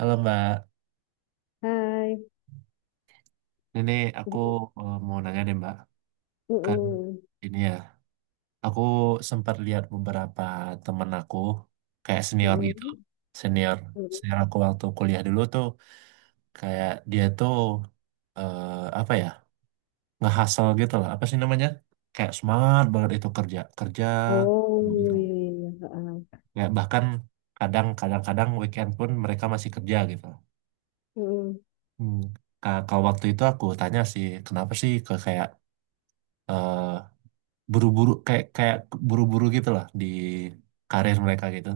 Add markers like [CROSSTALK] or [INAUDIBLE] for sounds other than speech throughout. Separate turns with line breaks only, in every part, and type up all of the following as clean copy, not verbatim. Halo Mbak,
Hai,
ini aku
Di-
mau nanya deh Mbak, kan
Mm-mm.
ini ya, aku sempat lihat beberapa temen aku, kayak senior gitu,
Mm-mm.
senior,
Mm-mm.
senior aku waktu kuliah dulu tuh, kayak dia tuh, eh, apa ya, ngehasil gitu lah, apa sih namanya, kayak semangat banget itu kerja, kerja,
Oh
gitu.
iya, iya, iya. Ha-ha.
Kayak bahkan kadang-kadang-kadang weekend pun mereka masih kerja gitu.
Mm-mm.
Hmm. Kalau waktu itu aku tanya sih, kenapa sih ke kayak eh, buru-buru kayak kayak buru-buru gitu lah di karir mereka gitu.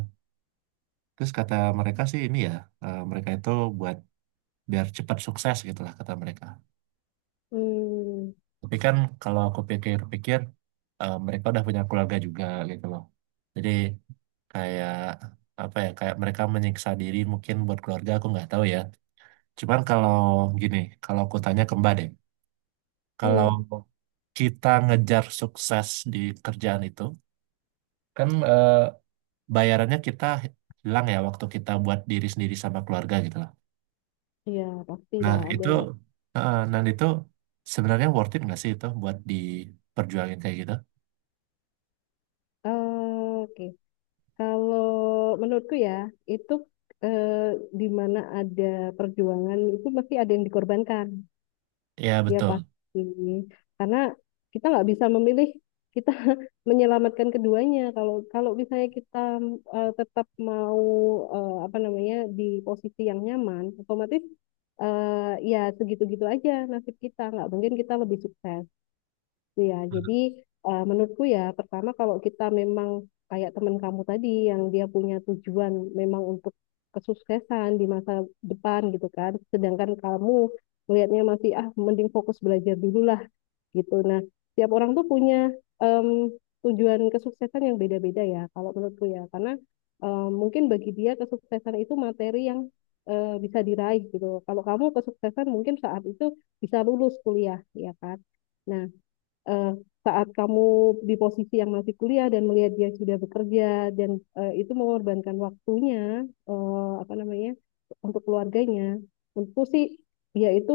Terus kata mereka sih ini ya, mereka itu buat biar cepat sukses gitu lah kata mereka.
Mm.
Tapi kan kalau aku pikir-pikir, mereka udah punya keluarga juga gitu loh. Jadi kayak apa ya, kayak mereka menyiksa diri mungkin buat keluarga aku nggak tahu ya. Cuman kalau gini, kalau aku tanya ke Mbak deh, kalau
Mm-mm.
kita ngejar sukses di kerjaan itu, kan bayarannya kita hilang ya waktu kita buat diri sendiri sama keluarga gitu lah.
Iya,
Nah
pastilah ada
itu,
lah.
nah itu sebenarnya worth it nggak sih itu buat diperjuangin kayak gitu?
Oke, kalau menurutku ya itu eh, di mana ada perjuangan itu mesti ada yang dikorbankan.
Ya
Ya
betul,
pasti. Karena kita nggak bisa memilih kita [LAUGHS] menyelamatkan keduanya. Kalau kalau misalnya kita tetap mau, apa namanya, di posisi yang nyaman, otomatis, eh, ya segitu-gitu aja nasib kita. Nggak mungkin kita lebih sukses. Iya, jadi menurutku ya, pertama kalau kita memang kayak teman kamu tadi yang dia punya tujuan memang untuk kesuksesan di masa depan gitu kan, sedangkan kamu melihatnya masih ah mending fokus belajar dulu lah gitu. Nah, tiap orang tuh punya em, tujuan kesuksesan yang beda-beda ya kalau menurutku ya, karena mungkin bagi dia kesuksesan itu materi yang bisa diraih gitu. Kalau kamu kesuksesan mungkin saat itu bisa lulus kuliah, ya kan? Nah, eh, saat kamu di posisi yang masih kuliah dan melihat dia sudah bekerja dan itu mengorbankan waktunya, apa namanya, untuk keluarganya, tentu sih ya itu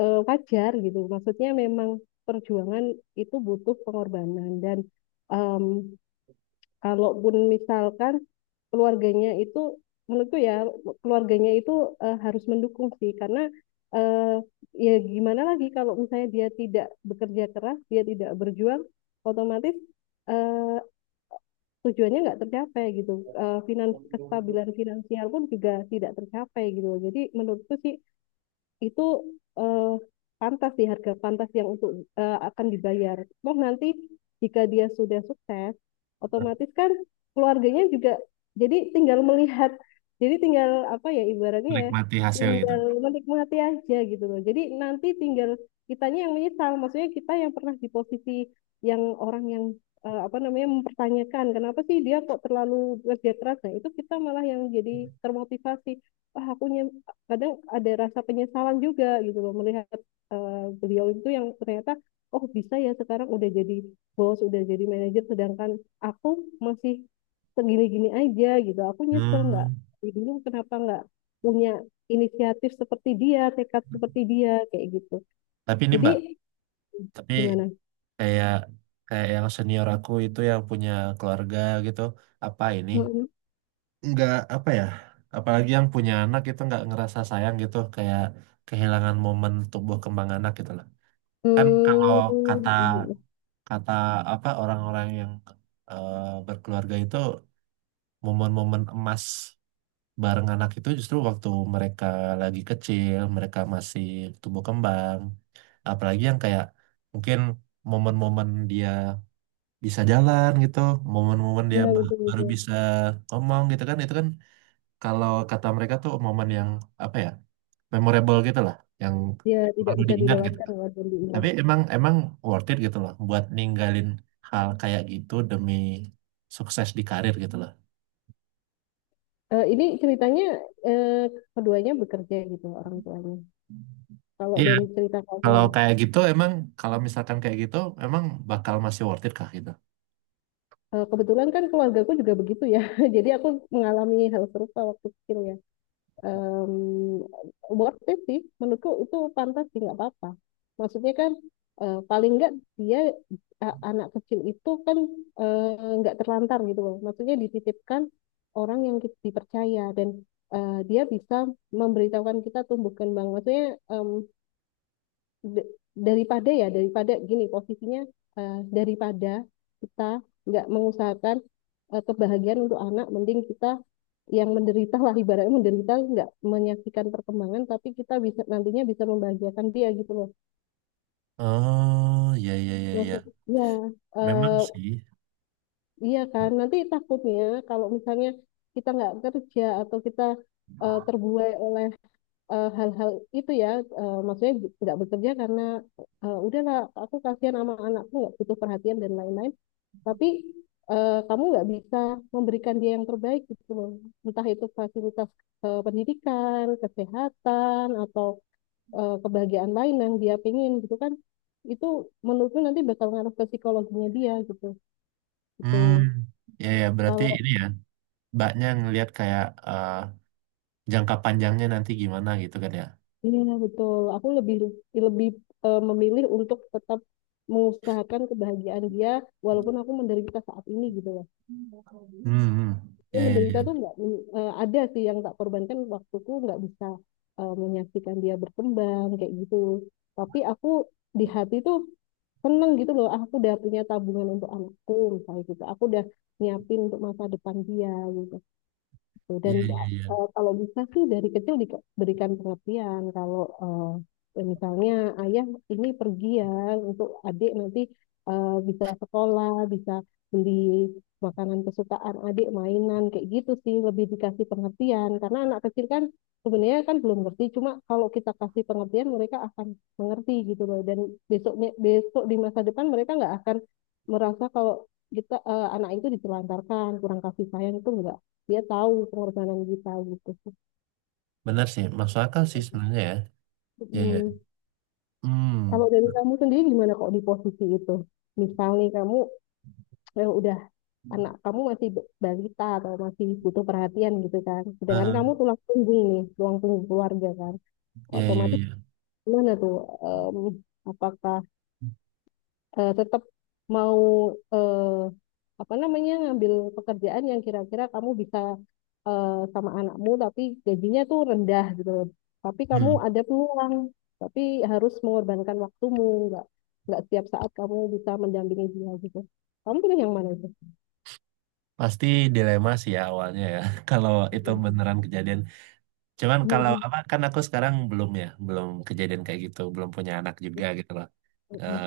wajar gitu, maksudnya memang perjuangan itu butuh pengorbanan dan um, kalaupun misalkan keluarganya itu, menurutku ya, keluarganya itu harus mendukung sih karena eh, ya gimana lagi kalau misalnya dia tidak bekerja keras, dia tidak berjuang, otomatis eh, tujuannya nggak tercapai gitu. Eh, finans kestabilan finansial pun juga tidak tercapai gitu. Jadi menurutku sih itu eh, pantas sih, harga pantas yang untuk akan dibayar. Toh nanti jika dia sudah sukses, otomatis kan keluarganya juga jadi tinggal melihat, jadi tinggal apa ya ibaratnya ya,
menikmati hasil gitu.
tinggal menikmati aja gitu loh. Jadi nanti tinggal kitanya yang menyesal, maksudnya kita yang pernah di posisi yang orang yang apa namanya mempertanyakan kenapa sih dia kok terlalu kerja keras. Nah, itu kita malah yang jadi termotivasi. Wah, kadang ada rasa penyesalan juga gitu loh melihat eh, beliau itu yang ternyata oh bisa ya sekarang udah jadi bos udah jadi manajer sedangkan aku masih segini-gini aja gitu, aku nyesel nggak
Hmm.
dulu kenapa nggak punya inisiatif seperti dia, tekad seperti dia kayak gitu.
Tapi ini
Jadi
Mbak, tapi
gimana?
kayak kayak yang senior aku itu yang punya keluarga gitu, apa ini?
Mm-mm.
Nggak apa ya? Apalagi yang punya anak itu nggak ngerasa sayang gitu, kayak kehilangan momen tumbuh kembang anak gitu loh. Kan kalau kata
Hmm,
kata apa orang-orang yang eh, berkeluarga itu momen-momen emas bareng anak itu justru waktu mereka lagi kecil, mereka masih tumbuh kembang, apalagi yang kayak mungkin momen-momen dia bisa jalan gitu, momen-momen dia
ya
baru
betul-betul.
bisa ngomong gitu kan, itu kan kalau kata mereka tuh momen yang apa ya, memorable gitu lah, yang
Ya tidak
selalu
bisa
diingat gitu.
dilewatkan walaupun diulang.
Tapi emang emang worth it gitu loh buat ninggalin hal kayak gitu demi sukses di karir gitu loh.
Eh, ini ceritanya eh, keduanya bekerja gitu orang tuanya. Kalau
Iya,
dari cerita kamu,
kalau kayak gitu emang kalau misalkan kayak gitu emang bakal masih worth it kah gitu?
eh, kebetulan kan keluargaku juga begitu ya. [LAUGHS] Jadi aku mengalami hal serupa waktu kecil ya. Em, Worth it sih, menurutku itu pantas sih nggak apa-apa. Maksudnya kan paling nggak dia anak kecil itu kan nggak terlantar gitu loh. Maksudnya dititipkan orang yang dipercaya dan dia bisa memberitahukan kita tumbuh kembang. Maksudnya em, d- daripada ya daripada gini posisinya daripada kita nggak mengusahakan kebahagiaan untuk anak, mending kita yang menderita lah ibaratnya, menderita nggak menyaksikan perkembangan tapi kita bisa nantinya bisa membahagiakan dia gitu loh,
Oh, iya iya iya iya.
maksudnya
Memang
eh,
sih.
iya kan nanti takutnya kalau misalnya kita nggak kerja atau kita terbuai oleh hal-hal itu ya, maksudnya nggak bekerja karena udahlah aku kasihan sama anakku nggak butuh perhatian dan lain-lain tapi kamu nggak bisa memberikan dia yang terbaik gitu loh, entah itu fasilitas pendidikan kesehatan atau kebahagiaan lain yang dia pengen gitu kan, itu menurutku nanti bakal ngaruh ke psikologinya dia gitu gitu
Hmm, ya ya berarti
kalau.
ini ya, mbaknya ngelihat kayak eh, jangka panjangnya nanti gimana gitu kan ya.
Iya betul. Aku lebih lebih memilih untuk tetap mengusahakan kebahagiaan dia walaupun aku menderita saat ini gitu loh.
Hmm, hmm.
Ini
Ya ya ya
menderita tuh nggak ada sih yang tak korbankan waktuku nggak bisa menyaksikan dia berkembang kayak gitu. Tapi aku di hati tuh seneng gitu loh. Ah, aku udah punya tabungan untuk anakku misalnya gitu. Aku udah nyiapin untuk masa depan dia. Gitu gitu.
ya
Dan
ya ya.
kalau bisa sih dari kecil diberikan pengertian kalau eh, ya misalnya ayah ini pergi ya untuk adik nanti bisa sekolah, bisa beli makanan kesukaan adik, mainan kayak gitu sih lebih dikasih pengertian karena anak kecil kan sebenarnya kan belum ngerti, cuma kalau kita kasih pengertian mereka akan mengerti gitu loh, dan besoknya besok di masa depan mereka nggak akan merasa kalau kita eh, anak itu ditelantarkan kurang kasih sayang itu enggak, dia tahu pengorbanan kita gitu.
Benar sih, masuk akal sih sebenarnya ya. Ya ya.
Mm.
Hmm.
Kalau dari kamu sendiri gimana kok di posisi itu? Misalnya kamu udah anak kamu masih balita atau masih butuh perhatian gitu kan. Sedangkan
Ah,
kamu tulang punggung nih, tulang punggung keluarga kan.
ya ya
Otomatis
ya.
gimana tuh? Em, Apakah tetap mau, eh, apa namanya, ngambil pekerjaan yang kira-kira kamu bisa eh, sama anakmu tapi gajinya tuh rendah gitu loh. Tapi kamu
Hmm.
ada peluang, tapi harus mengorbankan waktumu, nggak nggak setiap saat kamu bisa mendampingi dia gitu. Kamu pilih yang mana itu?
Pasti dilema sih ya awalnya ya, [LAUGHS] kalau itu
Iya,
beneran kejadian. Cuman
iya.
kalau
Mm-mm.
apa, kan aku sekarang belum ya, belum kejadian kayak gitu, belum punya anak juga gitu loh. Eh,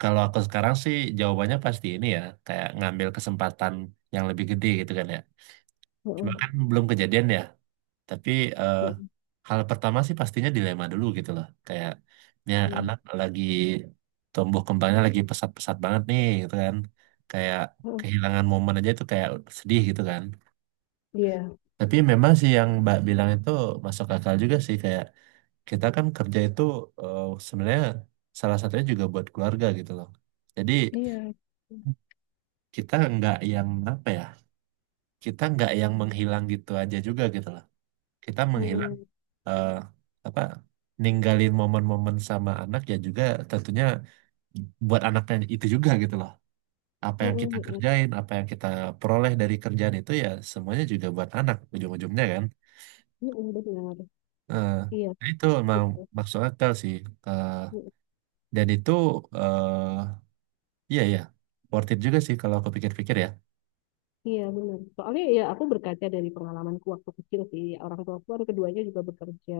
Kalau aku sekarang sih jawabannya pasti ini ya, kayak ngambil kesempatan yang lebih gede gitu kan ya.
Mm-mm.
Cuma kan
Mm-mm.
belum kejadian ya, tapi eh, hal pertama sih pastinya dilema dulu gitu loh. Kayak, ya anak lagi tumbuh kembangnya lagi pesat-pesat banget nih gitu kan. Kayak kehilangan momen aja itu kayak sedih gitu kan,
Benar.
tapi memang sih yang Mbak bilang itu masuk akal juga sih kayak kita kan kerja itu sebenarnya salah satunya juga buat keluarga gitu loh. Jadi
Iya,
kita nggak yang apa ya? Kita nggak yang menghilang gitu aja juga gitu loh. Kita menghilang eh, apa? Ninggalin momen-momen sama anak ya juga tentunya buat anaknya itu juga gitu loh. Apa yang kita kerjain, apa yang kita peroleh dari kerjaan itu ya semuanya juga buat anak ujung-ujungnya kan. eh, nah itu emang
gitu.
maksud akal sih. Eh, dan itu eh iya ya worth it juga sih kalau aku pikir-pikir ya.
Iya benar. Soalnya ya aku berkaca dari pengalamanku waktu kecil sih. Orang tua aku kan keduanya juga bekerja.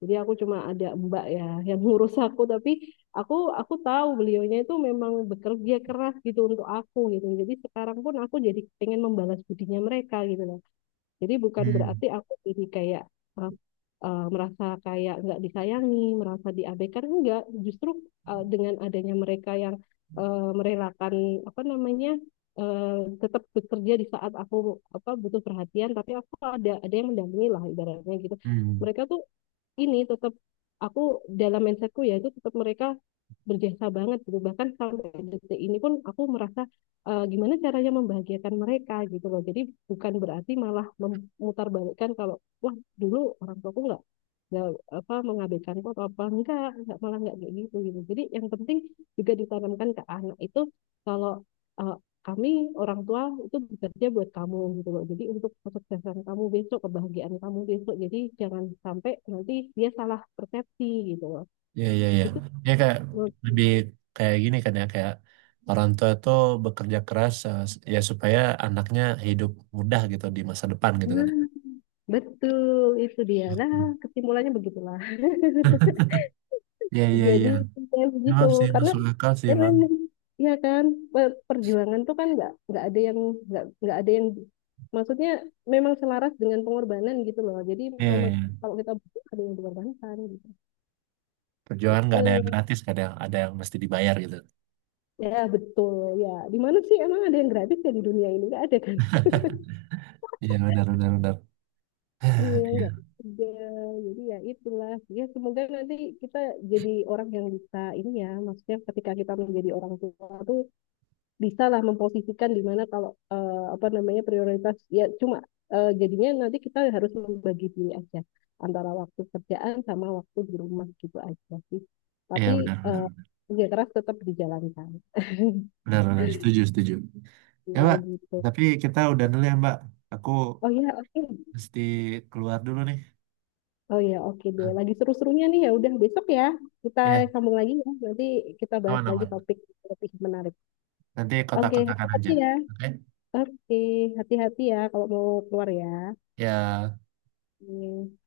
Jadi aku cuma ada mbak ya [LAUGHS] yang ngurus aku. Tapi aku aku tahu beliaunya itu memang bekerja keras gitu untuk aku gitu. Jadi sekarang pun aku jadi pengen membalas budinya mereka gitu. Jadi bukan
Hmm.
berarti aku jadi kayak eh, merasa kayak nggak disayangi, merasa diabaikan enggak. Justru dengan adanya mereka yang merelakan apa namanya eh, tetap bekerja di saat aku apa butuh perhatian, tapi aku ada yang mendampingi lah ibaratnya gitu.
Hmm.
Mereka tuh ini tetap aku dalam mindsetku ya itu tetap mereka berjasa banget gitu, bahkan sampai detik ini pun aku merasa gimana caranya membahagiakan mereka gitu loh. Jadi bukan berarti malah memutarbalikkan kalau wah dulu orang tuaku nggak apa mengabaikanku atau apa enggak malah nggak kayak gitu gitu. Jadi yang penting juga ditanamkan ke anak itu kalau eh, kami orang tua itu bekerja buat kamu gitu loh. Jadi untuk kesuksesan kamu besok, kebahagiaan kamu besok. Jadi jangan sampai nanti dia salah persepsi gitu loh.
Iya iya iya.
Gitu.
Ya kayak lebih kayak gini kan ya kayak orang tua tuh bekerja keras ya supaya anaknya hidup mudah gitu di masa depan gitu kan. Ya.
Nah, betul itu dia. Nah, kesimpulannya begitulah. [LAUGHS]
Iya iya
Jadi
iya.
kayak begitu
Memang sih
karena
masuk akal sih
emang
emang.
ya kan, perjuangan tuh kan nggak ada yang maksudnya memang selaras dengan pengorbanan gitu loh. Jadi
Iya
memang
iya.
kalau kita butuh ada yang dikorbankan gitu.
Perjuangan nggak ada
Gitu.
yang gratis, kadang ada yang mesti dibayar gitu.
Ya, betul. Ya, di mana sih emang ada yang gratis ya di dunia ini? Nggak ada kan? [LAUGHS]
Iya benar benar benar.
Iya,
[SIGHS] Iya
nggak ada. Jadi ya itulah. Ya, semoga nanti kita jadi orang yang bisa ini ya. Maksudnya ketika kita menjadi orang tua tuh bisa lah memposisikan di mana kalau eh, apa namanya prioritas ya, cuma jadinya nanti kita harus membagi diri aja antara waktu kerjaan sama waktu di rumah gitu aja sih.
iya
Tapi
benar
eh,
benar.
kerja keras tetap dijalankan.
Benar-benar setuju, setuju. Ya,
Ya
Mbak.
gitu.
Tapi kita udah dulu ya, Mbak. Aku
Oh ya, oke.
mesti keluar dulu nih.
Oh ya, oke deh. Lagi seru-serunya nih ya. Udah besok ya kita
Ya,
sambung lagi ya. Nanti kita bahas lagi
aman-aman.
topik topik menarik.
Nanti
Oke,
kontak-kontakan
hati-hati
aja.
ya.
Oke?
Oke, hati-hati ya kalau mau keluar ya.
Ya.
Oke.